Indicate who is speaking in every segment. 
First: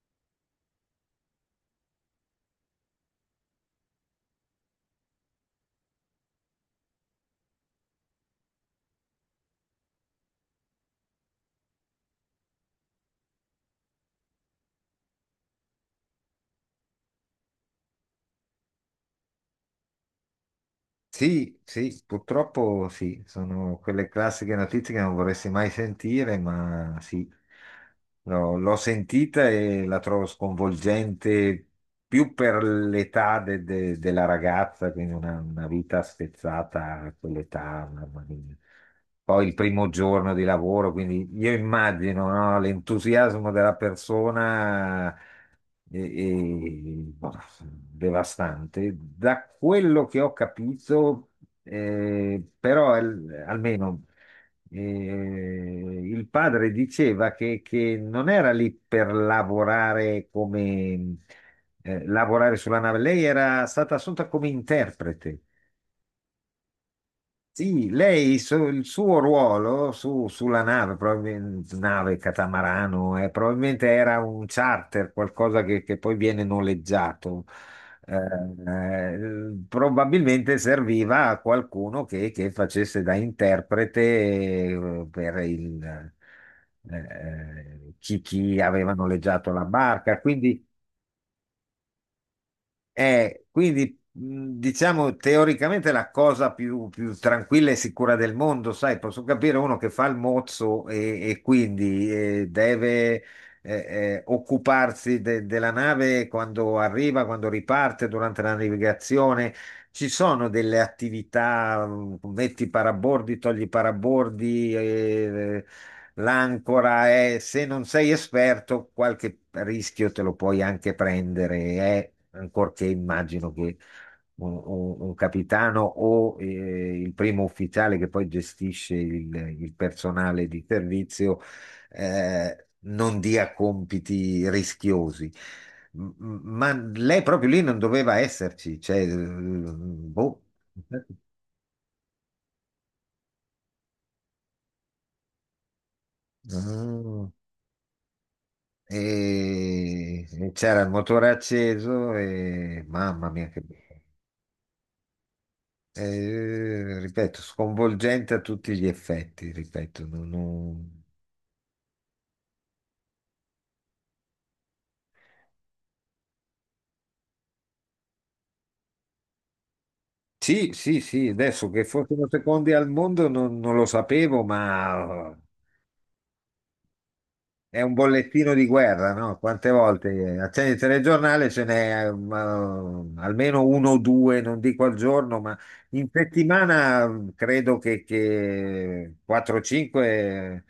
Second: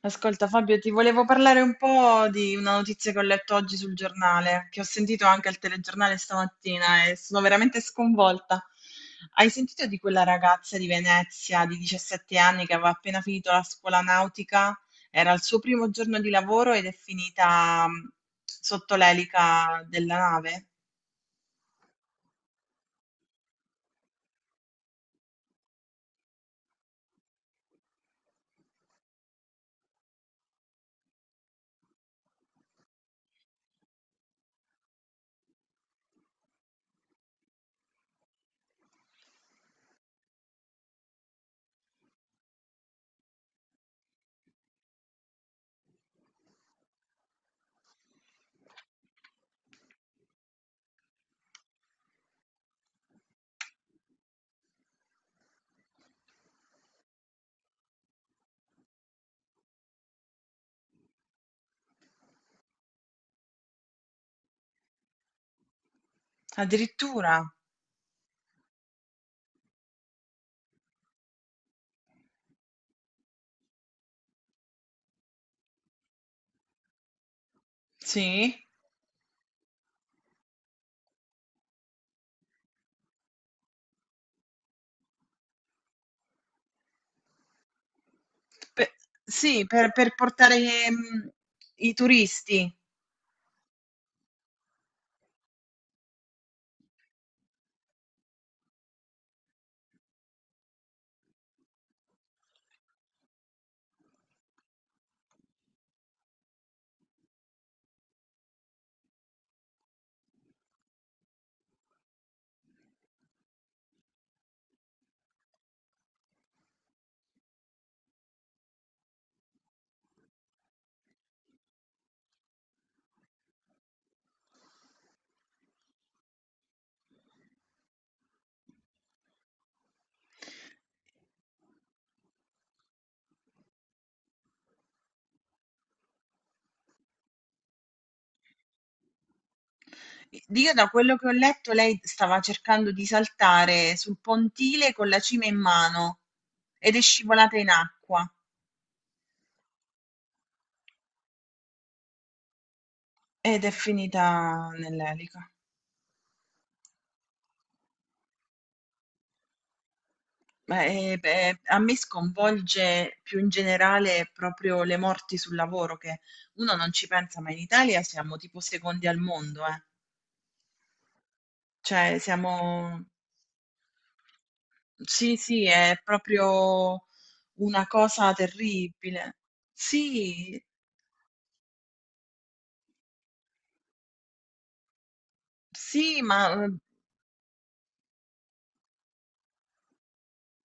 Speaker 1: Ascolta Fabio, ti volevo parlare un po' di una notizia che ho letto oggi sul giornale, che ho sentito anche al telegiornale stamattina e sono veramente sconvolta. Hai sentito di quella ragazza di Venezia di 17 anni che aveva appena finito la scuola nautica? Era il suo primo giorno di lavoro ed è finita sotto l'elica della nave.
Speaker 2: Sì, sì, purtroppo sì, sono quelle classiche notizie che non vorresti mai sentire, ma sì, no, l'ho sentita e la trovo sconvolgente più per l'età della ragazza, quindi una vita spezzata a quell'età, mamma mia. Poi il primo giorno di lavoro, quindi io immagino, no, l'entusiasmo della persona boh, devastante. Da quello che ho capito, però almeno il padre diceva che non era lì per lavorare come lavorare sulla nave, lei era stata assunta come interprete.
Speaker 1: Addirittura,
Speaker 2: Sì, lei, il suo ruolo sulla nave, probabilmente nave catamarano, probabilmente era un charter, qualcosa che poi viene noleggiato.
Speaker 1: sì,
Speaker 2: Probabilmente serviva a qualcuno che facesse da interprete per il, chi
Speaker 1: Per-
Speaker 2: aveva noleggiato la
Speaker 1: sì, per
Speaker 2: barca.
Speaker 1: portare
Speaker 2: Quindi.
Speaker 1: i turisti.
Speaker 2: Quindi diciamo teoricamente la cosa più tranquilla e sicura del mondo, sai, posso capire uno che fa il mozzo e quindi deve occuparsi della nave quando arriva, quando riparte, durante la navigazione. Ci sono delle attività, metti i parabordi, togli i parabordi, l'ancora è, se non sei esperto, qualche rischio te lo puoi anche prendere, ancorché immagino che un capitano o il primo ufficiale che poi gestisce il personale di servizio non dia compiti rischiosi. Ma lei proprio lì non doveva esserci, cioè, boh.
Speaker 1: Io da quello che ho letto, lei stava cercando di saltare sul pontile con la cima in mano ed è
Speaker 2: Ah.
Speaker 1: scivolata in acqua
Speaker 2: E e c'era il motore acceso e mamma mia che
Speaker 1: ed è
Speaker 2: bello.
Speaker 1: finita nell'elica.
Speaker 2: Eh, ripeto, sconvolgente a tutti gli effetti, ripeto,
Speaker 1: Beh, eh, beh, a me sconvolge più in generale proprio le morti sul lavoro, che uno non ci pensa, ma in Italia siamo tipo secondi al mondo, eh.
Speaker 2: sì, sì, sì, adesso che
Speaker 1: Cioè
Speaker 2: fossero secondi al
Speaker 1: siamo...
Speaker 2: mondo non lo sapevo, ma
Speaker 1: Sì, sì, è proprio
Speaker 2: è
Speaker 1: una
Speaker 2: un
Speaker 1: cosa
Speaker 2: bollettino di guerra, no?
Speaker 1: terribile.
Speaker 2: Quante volte
Speaker 1: Sì,
Speaker 2: accendi il telegiornale, ce n'è almeno uno o due, non dico al giorno, ma in
Speaker 1: sì,
Speaker 2: settimana mm, credo che 4-5,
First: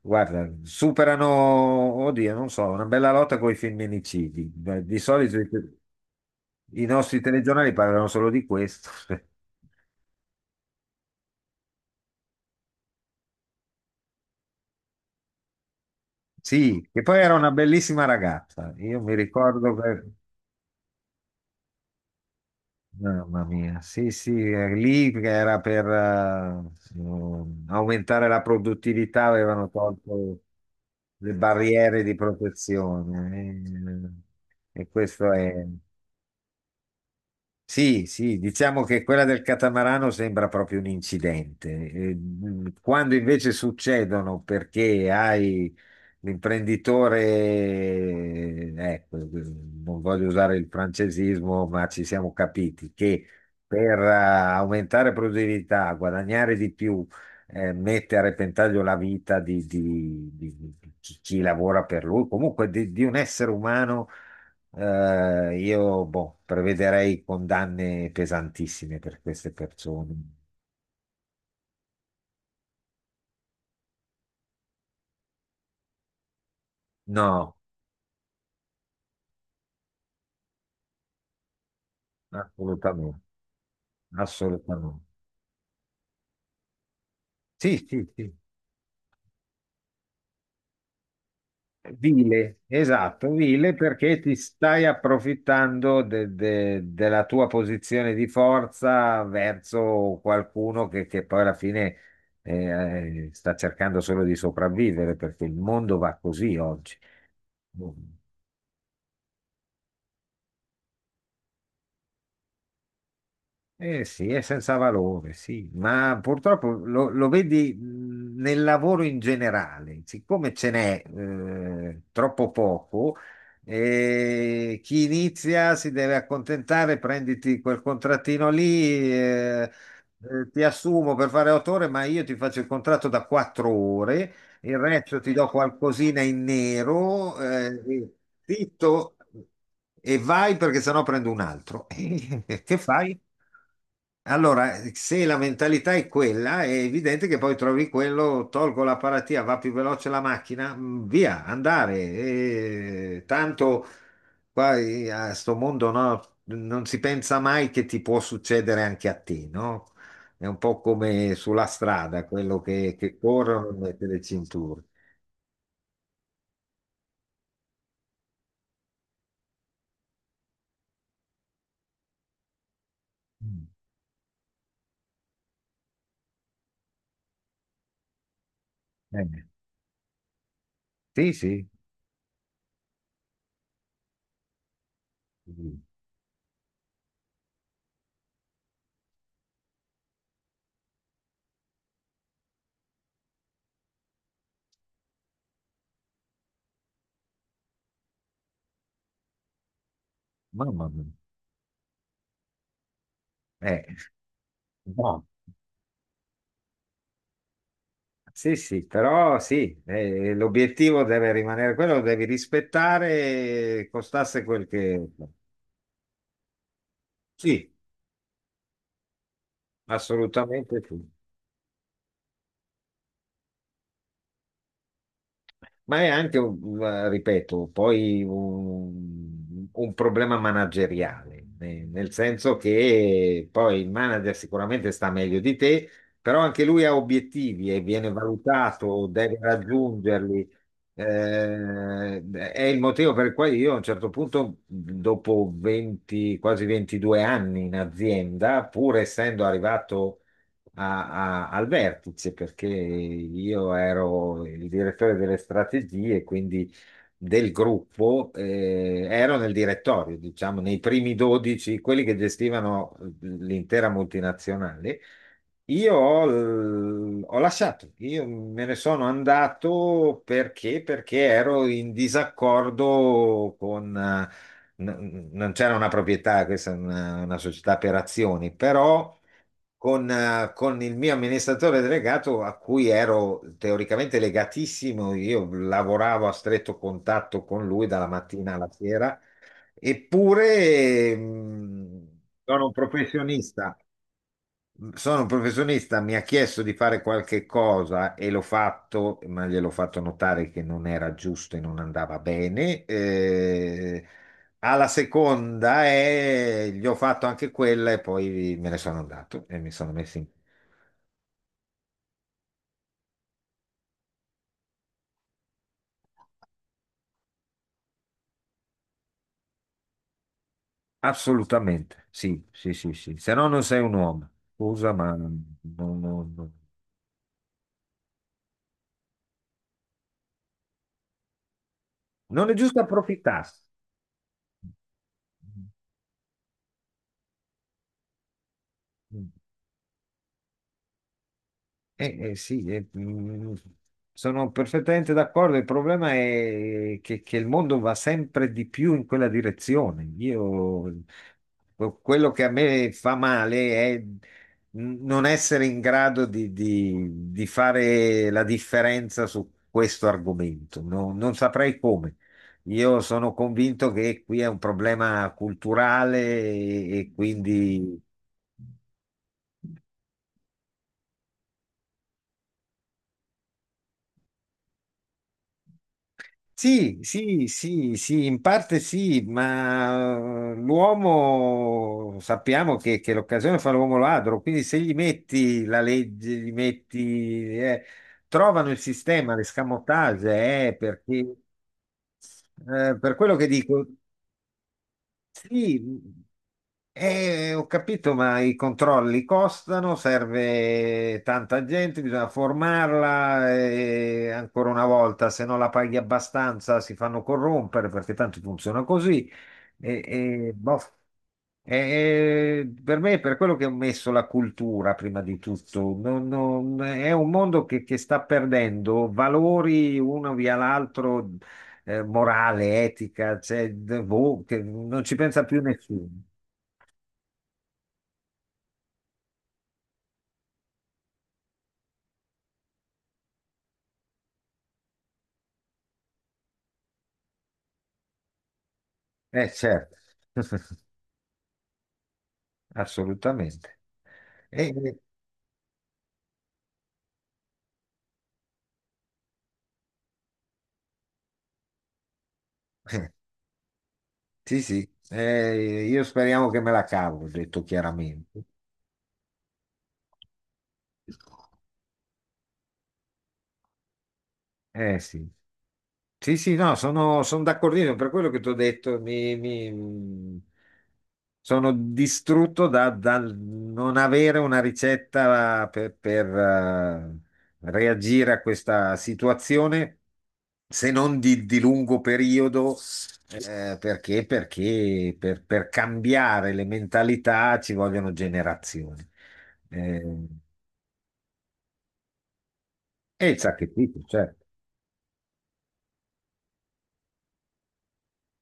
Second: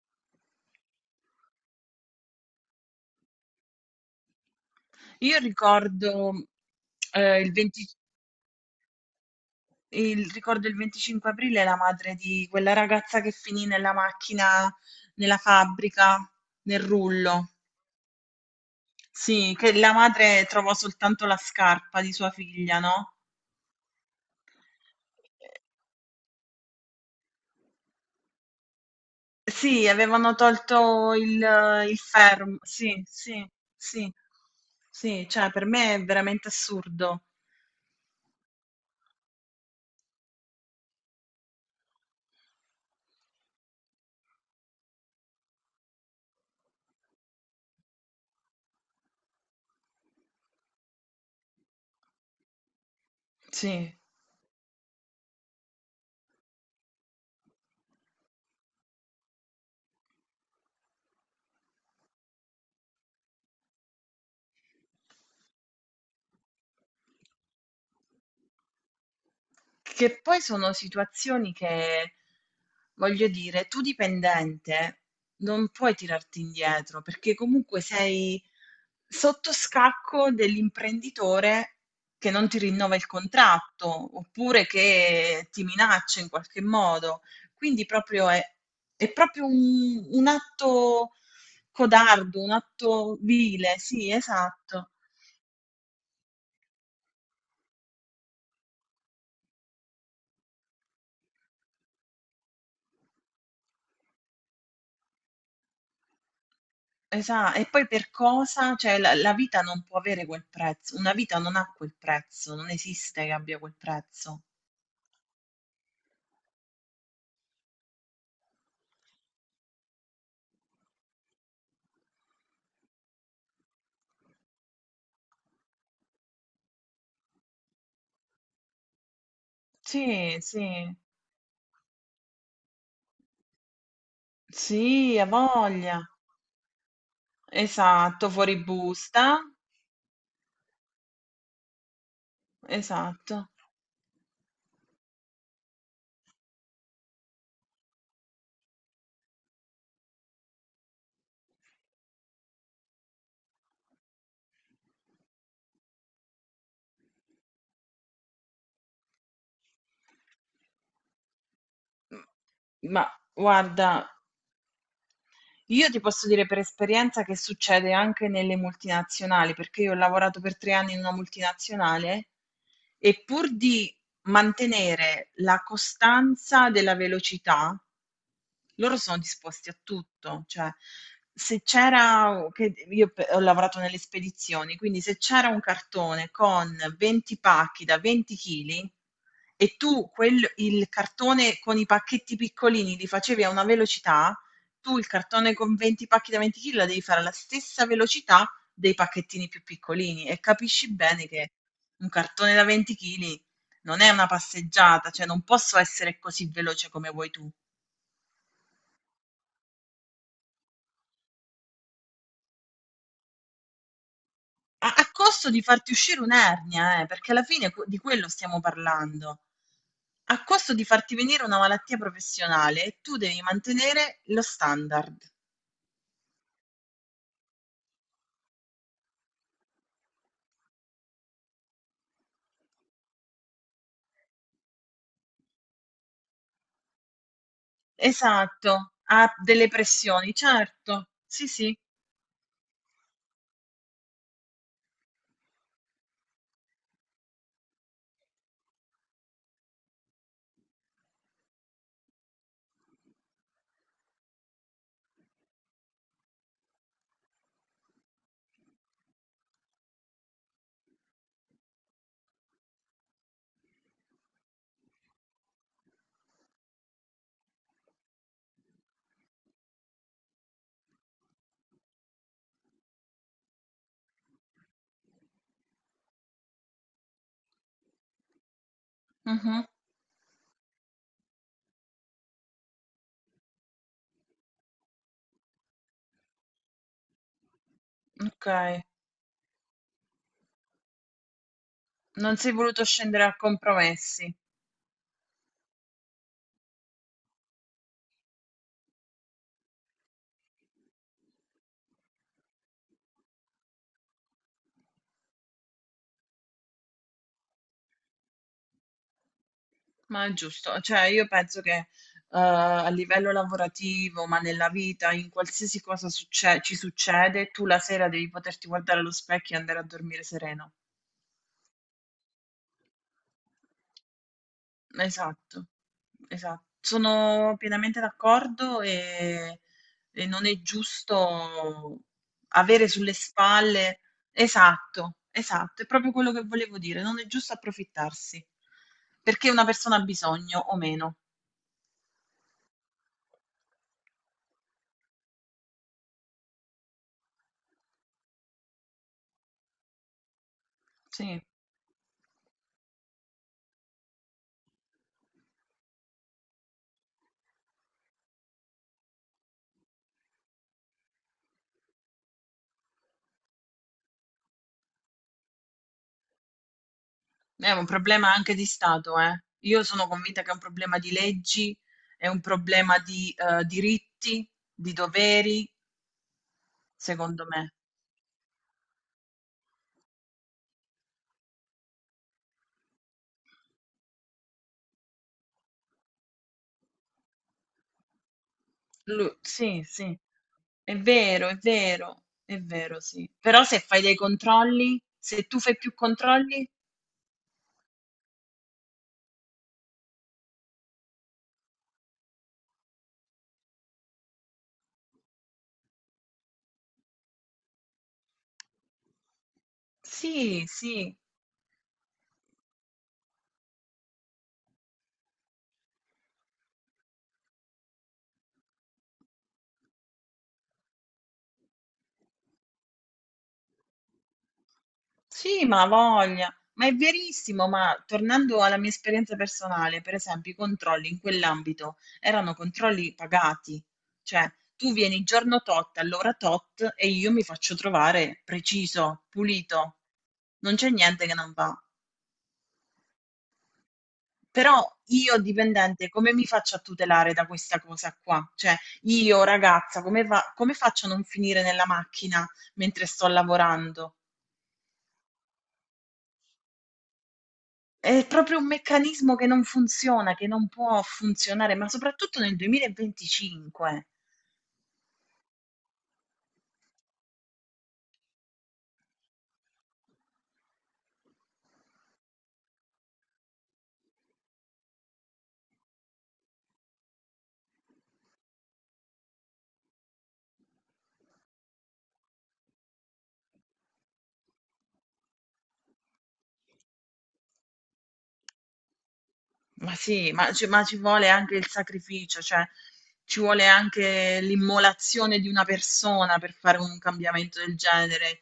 Speaker 2: guarda, superano, oddio, non so, una bella lotta con i femminicidi. Beh, di solito
Speaker 1: Io ricordo,
Speaker 2: i nostri
Speaker 1: il
Speaker 2: telegiornali
Speaker 1: 20
Speaker 2: parlano solo di questo.
Speaker 1: ricordo il 25 aprile la madre di quella ragazza che finì nella macchina, nella fabbrica, nel
Speaker 2: Sì, che poi era una
Speaker 1: rullo.
Speaker 2: bellissima ragazza, io mi
Speaker 1: Sì,
Speaker 2: ricordo
Speaker 1: che la
Speaker 2: che...
Speaker 1: madre trovò soltanto la scarpa di sua figlia, no?
Speaker 2: Mamma mia, sì, sì, lì
Speaker 1: Eh,
Speaker 2: era per aumentare la produttività, avevano
Speaker 1: sì, avevano
Speaker 2: tolto
Speaker 1: tolto
Speaker 2: le
Speaker 1: il
Speaker 2: barriere di
Speaker 1: fermo. Sì, sì,
Speaker 2: protezione
Speaker 1: sì,
Speaker 2: e
Speaker 1: sì,
Speaker 2: questo
Speaker 1: cioè
Speaker 2: è.
Speaker 1: per me è veramente assurdo.
Speaker 2: Sì, sì, diciamo che quella del catamarano sembra proprio un incidente. Quando invece succedono perché hai l'imprenditore, ecco, non voglio usare il francesismo, ma ci siamo capiti che
Speaker 1: Sì.
Speaker 2: per aumentare produttività, guadagnare di più, mette a repentaglio la vita di chi lavora per lui, comunque di un essere umano io boh, prevederei condanne pesantissime per queste
Speaker 1: Che
Speaker 2: persone.
Speaker 1: poi sono situazioni che, voglio dire, tu dipendente non puoi tirarti indietro perché
Speaker 2: No,
Speaker 1: comunque sei sotto scacco dell'imprenditore che non ti rinnova il
Speaker 2: assolutamente,
Speaker 1: contratto oppure
Speaker 2: assolutamente.
Speaker 1: che ti minaccia in qualche modo.
Speaker 2: Sì,
Speaker 1: Quindi
Speaker 2: sì,
Speaker 1: proprio
Speaker 2: sì.
Speaker 1: è, è proprio un atto codardo, un
Speaker 2: Vile,
Speaker 1: atto
Speaker 2: esatto, vile
Speaker 1: vile, sì,
Speaker 2: perché ti stai
Speaker 1: esatto.
Speaker 2: approfittando della tua posizione di forza verso qualcuno che poi alla fine sta cercando solo di sopravvivere perché il mondo va così oggi.
Speaker 1: Esa e poi per cosa? Cioè la vita non può avere quel prezzo, una vita non ha quel prezzo, non esiste che abbia quel
Speaker 2: Eh sì, è
Speaker 1: prezzo.
Speaker 2: senza valore, sì, ma purtroppo lo vedi nel lavoro in generale, siccome ce n'è troppo poco, chi inizia si deve accontentare, prenditi quel contrattino lì,
Speaker 1: Sì,
Speaker 2: ti
Speaker 1: sì,
Speaker 2: assumo per fare 8 ore, ma io ti faccio il contratto da 4 ore il
Speaker 1: sì,
Speaker 2: resto
Speaker 1: ha
Speaker 2: ti do
Speaker 1: voglia.
Speaker 2: qualcosina in nero, e
Speaker 1: Esatto, fuori
Speaker 2: zitto
Speaker 1: busta,
Speaker 2: e vai perché sennò prendo un altro. E che fai?
Speaker 1: esatto.
Speaker 2: Allora, se la mentalità è quella, è evidente che poi trovi quello, tolgo la paratia, va più veloce la macchina, mm, via, andare. E tanto qua a sto mondo no, non si pensa mai che ti può succedere anche a te, no? È un po' come sulla strada, quello
Speaker 1: Ma
Speaker 2: che corrono e
Speaker 1: guarda,
Speaker 2: mette le cinture.
Speaker 1: io ti posso dire per esperienza che succede anche nelle multinazionali, perché io ho lavorato per 3 anni in una multinazionale e pur
Speaker 2: Mm.
Speaker 1: di mantenere la costanza della velocità, loro sono
Speaker 2: Eh,
Speaker 1: disposti a tutto, cioè
Speaker 2: sì,
Speaker 1: se
Speaker 2: sì,
Speaker 1: c'era, che io ho lavorato nelle spedizioni, quindi se c'era un
Speaker 2: sì.
Speaker 1: cartone con 20 pacchi da 20 kg e tu il cartone con i pacchetti piccolini li facevi a una velocità, tu il cartone con 20 pacchi da 20 chili la devi fare alla stessa velocità dei pacchettini più piccolini e
Speaker 2: Mamma
Speaker 1: capisci
Speaker 2: mia.
Speaker 1: bene che un cartone da 20 chili
Speaker 2: Eh,
Speaker 1: non è una passeggiata,
Speaker 2: no.
Speaker 1: cioè non posso essere così veloce come vuoi tu.
Speaker 2: Sì, sì, però sì, l'obiettivo deve rimanere quello, lo devi rispettare, costasse quel
Speaker 1: A,
Speaker 2: che...
Speaker 1: a costo di farti uscire un'ernia, perché alla fine
Speaker 2: Sì,
Speaker 1: di quello stiamo parlando. A costo
Speaker 2: assolutamente
Speaker 1: di
Speaker 2: sì.
Speaker 1: farti venire una malattia professionale e tu devi mantenere lo standard.
Speaker 2: Ma è anche, ripeto, poi un problema manageriale, nel senso che poi il manager sicuramente sta meglio di te, però anche lui ha obiettivi e viene
Speaker 1: Esatto,
Speaker 2: valutato,
Speaker 1: ha
Speaker 2: deve
Speaker 1: delle pressioni,
Speaker 2: raggiungerli.
Speaker 1: certo. Sì, sì.
Speaker 2: Eh, è il motivo per cui io a un certo punto, dopo 20, quasi 22 anni in azienda, pur essendo arrivato al vertice, perché io ero il direttore delle strategie, quindi del gruppo, ero nel direttorio, diciamo, nei primi 12, quelli che gestivano l'intera multinazionale. Ho lasciato, io me ne sono andato perché ero in disaccordo con... non c'era una proprietà, questa è una società per azioni, però
Speaker 1: Mhm.
Speaker 2: con il mio amministratore delegato a cui ero teoricamente legatissimo, io lavoravo a stretto contatto con lui dalla
Speaker 1: Ok.
Speaker 2: mattina alla sera, eppure mm,
Speaker 1: Non si è
Speaker 2: sono un
Speaker 1: voluto scendere a
Speaker 2: professionista
Speaker 1: compromessi,
Speaker 2: sono un professionista, mi ha chiesto di fare qualche cosa e l'ho fatto, ma gliel'ho fatto notare che non era giusto e non andava bene. Alla seconda e gli ho fatto anche quella e poi me ne sono andato e mi sono messo in...
Speaker 1: ma è giusto. Cioè, io penso che a livello lavorativo, ma nella vita, in qualsiasi cosa ci succede, tu la sera devi poterti guardare allo specchio e andare a dormire sereno.
Speaker 2: Assolutamente, sì, sì, sì, sì. Se no non sei un uomo. Scusa, ma
Speaker 1: Esatto,
Speaker 2: non-
Speaker 1: esatto. Sono pienamente d'accordo e non è giusto
Speaker 2: non è giusto
Speaker 1: avere sulle
Speaker 2: approfittarsi.
Speaker 1: spalle. Esatto, esatto, è proprio quello che volevo dire. Non è giusto approfittarsi perché una persona ha bisogno o meno.
Speaker 2: Sì, mm, sono perfettamente d'accordo. Il problema è che il mondo va sempre di più in quella direzione. Io,
Speaker 1: Sì,
Speaker 2: quello che a me fa male è non essere in grado di fare la differenza su questo argomento. Non saprei come. Io sono convinto che qui è un problema culturale e
Speaker 1: è un
Speaker 2: quindi.
Speaker 1: problema anche di Stato, eh. Io sono convinta che è un problema di leggi, è un problema di diritti, di doveri,
Speaker 2: Sì, sì,
Speaker 1: secondo me.
Speaker 2: sì, sì, in parte sì, ma l'uomo sappiamo che l'occasione fa l'uomo ladro, quindi se gli metti la legge, gli metti, trovano il sistema,
Speaker 1: Sì, sì,
Speaker 2: l'escamotage,
Speaker 1: è
Speaker 2: perché,
Speaker 1: vero, è vero, è vero,
Speaker 2: per
Speaker 1: sì.
Speaker 2: quello che
Speaker 1: Però se
Speaker 2: dico.
Speaker 1: fai dei controlli, se tu fai
Speaker 2: Sì,
Speaker 1: più controlli,
Speaker 2: ho capito, ma i controlli costano, serve tanta gente, bisogna formarla e ancora una volta, se non la paghi abbastanza si fanno corrompere perché tanto funziona così.
Speaker 1: sì,
Speaker 2: Boh.
Speaker 1: sì.
Speaker 2: E- e per me è per quello che ho messo la cultura prima di tutto. È un mondo che sta perdendo valori uno via l'altro morale, etica, cioè, boh, che non ci pensa più
Speaker 1: Sì, ma ha
Speaker 2: nessuno.
Speaker 1: voglia, ma è verissimo, ma tornando alla mia esperienza personale, per esempio, i controlli in quell'ambito erano controlli pagati, cioè tu vieni giorno tot, all'ora tot e io mi faccio trovare preciso,
Speaker 2: Certo,
Speaker 1: pulito, non c'è niente che non va.
Speaker 2: assolutamente. E-
Speaker 1: Però io dipendente, come mi faccio a tutelare da questa cosa qua? Cioè, io ragazza, come, come faccio a non finire nella macchina mentre
Speaker 2: eh,
Speaker 1: sto lavorando?
Speaker 2: sì, sì, eh, io speriamo che me la cavo, ho detto
Speaker 1: È
Speaker 2: chiaramente.
Speaker 1: proprio un meccanismo che non funziona, che non può funzionare, ma soprattutto nel 2025.
Speaker 2: Eh sì. Sì, sì, no, sono, sono d'accordissimo, per quello che ti ho detto, sono distrutto dal non avere una ricetta reagire a questa situazione, se non di lungo periodo, per cambiare le mentalità ci vogliono generazioni.
Speaker 1: Ma
Speaker 2: Eh,
Speaker 1: sì, ma, ci ma ci vuole anche il sacrificio, cioè
Speaker 2: e il
Speaker 1: ci vuole
Speaker 2: sacrificio,
Speaker 1: anche
Speaker 2: certo.
Speaker 1: l'immolazione di una persona per fare un cambiamento del genere.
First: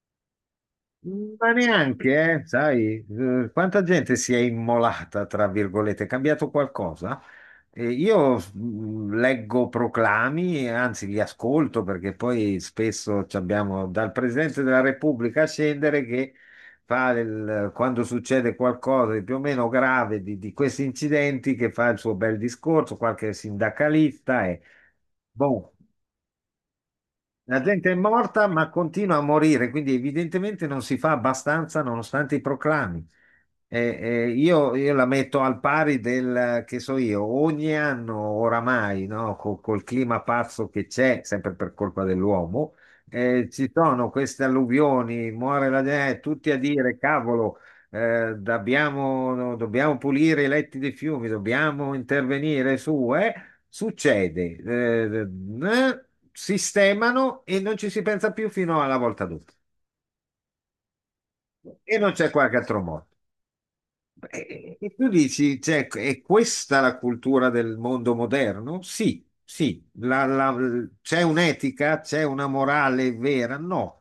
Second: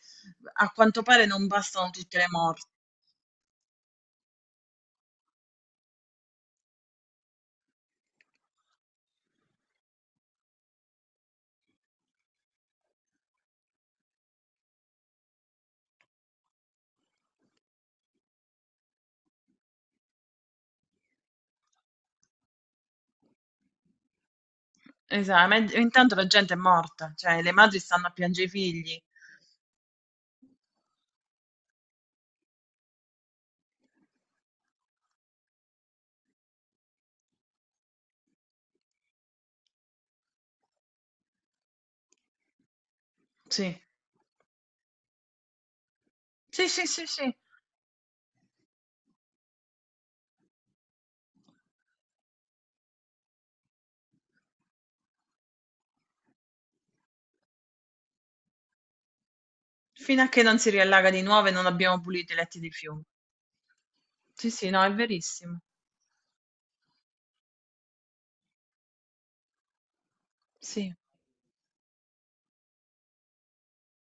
Speaker 1: A quanto pare non
Speaker 2: Ma
Speaker 1: bastano tutte le
Speaker 2: neanche,
Speaker 1: morti.
Speaker 2: sai, quanta gente si è immolata, tra virgolette, è cambiato qualcosa? Io leggo proclami, anzi li ascolto perché poi spesso ci abbiamo dal Presidente della Repubblica a scendere che fa il- quando succede qualcosa di più o meno grave di questi incidenti che fa il suo bel discorso, qualche sindacalista e
Speaker 1: Esatto, ma
Speaker 2: boh.
Speaker 1: intanto la gente è morta, cioè le
Speaker 2: La
Speaker 1: madri
Speaker 2: gente è
Speaker 1: stanno a piangere
Speaker 2: morta,
Speaker 1: i
Speaker 2: ma
Speaker 1: figli.
Speaker 2: continua a morire, quindi evidentemente non si fa abbastanza nonostante i proclami. Eh, io la metto al pari del, che so io, ogni anno oramai, no, col clima pazzo che c'è, sempre per colpa dell'uomo, ci
Speaker 1: Sì,
Speaker 2: sono queste alluvioni, muore la gente, tutti a
Speaker 1: sì, sì,
Speaker 2: dire,
Speaker 1: sì, sì.
Speaker 2: cavolo, dobbiamo, no, dobbiamo pulire i letti dei fiumi, dobbiamo intervenire su, eh? Succede, sistemano e non ci si pensa più fino alla volta dopo.
Speaker 1: Fino a che non si riallaga di nuovo e non
Speaker 2: E
Speaker 1: abbiamo
Speaker 2: non c'è
Speaker 1: pulito i
Speaker 2: qualche
Speaker 1: letti di
Speaker 2: altro
Speaker 1: fiume.
Speaker 2: modo.
Speaker 1: Sì, sì, no, è
Speaker 2: Tu
Speaker 1: verissimo.
Speaker 2: dici, cioè, è questa la cultura del mondo moderno? Sì, sì.
Speaker 1: Sì.
Speaker 2: C'è un'etica, c'è una morale vera? No.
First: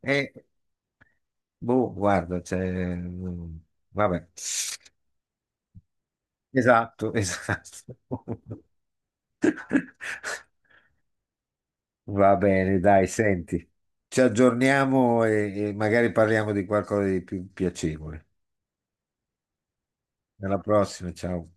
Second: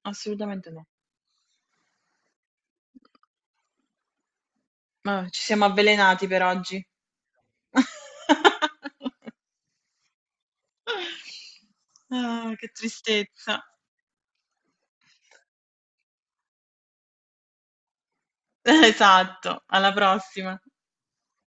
Speaker 2: Eh,
Speaker 1: Assolutamente no.
Speaker 2: boh, guarda, c'è... Vabbè.
Speaker 1: Ma ci siamo avvelenati per oggi.
Speaker 2: Esatto, esatto. Va
Speaker 1: Ah, che
Speaker 2: bene, dai,
Speaker 1: tristezza.
Speaker 2: senti, ci aggiorniamo e magari parliamo di qualcosa di più piacevole.
Speaker 1: Esatto, alla prossima.
Speaker 2: Alla prossima, ciao.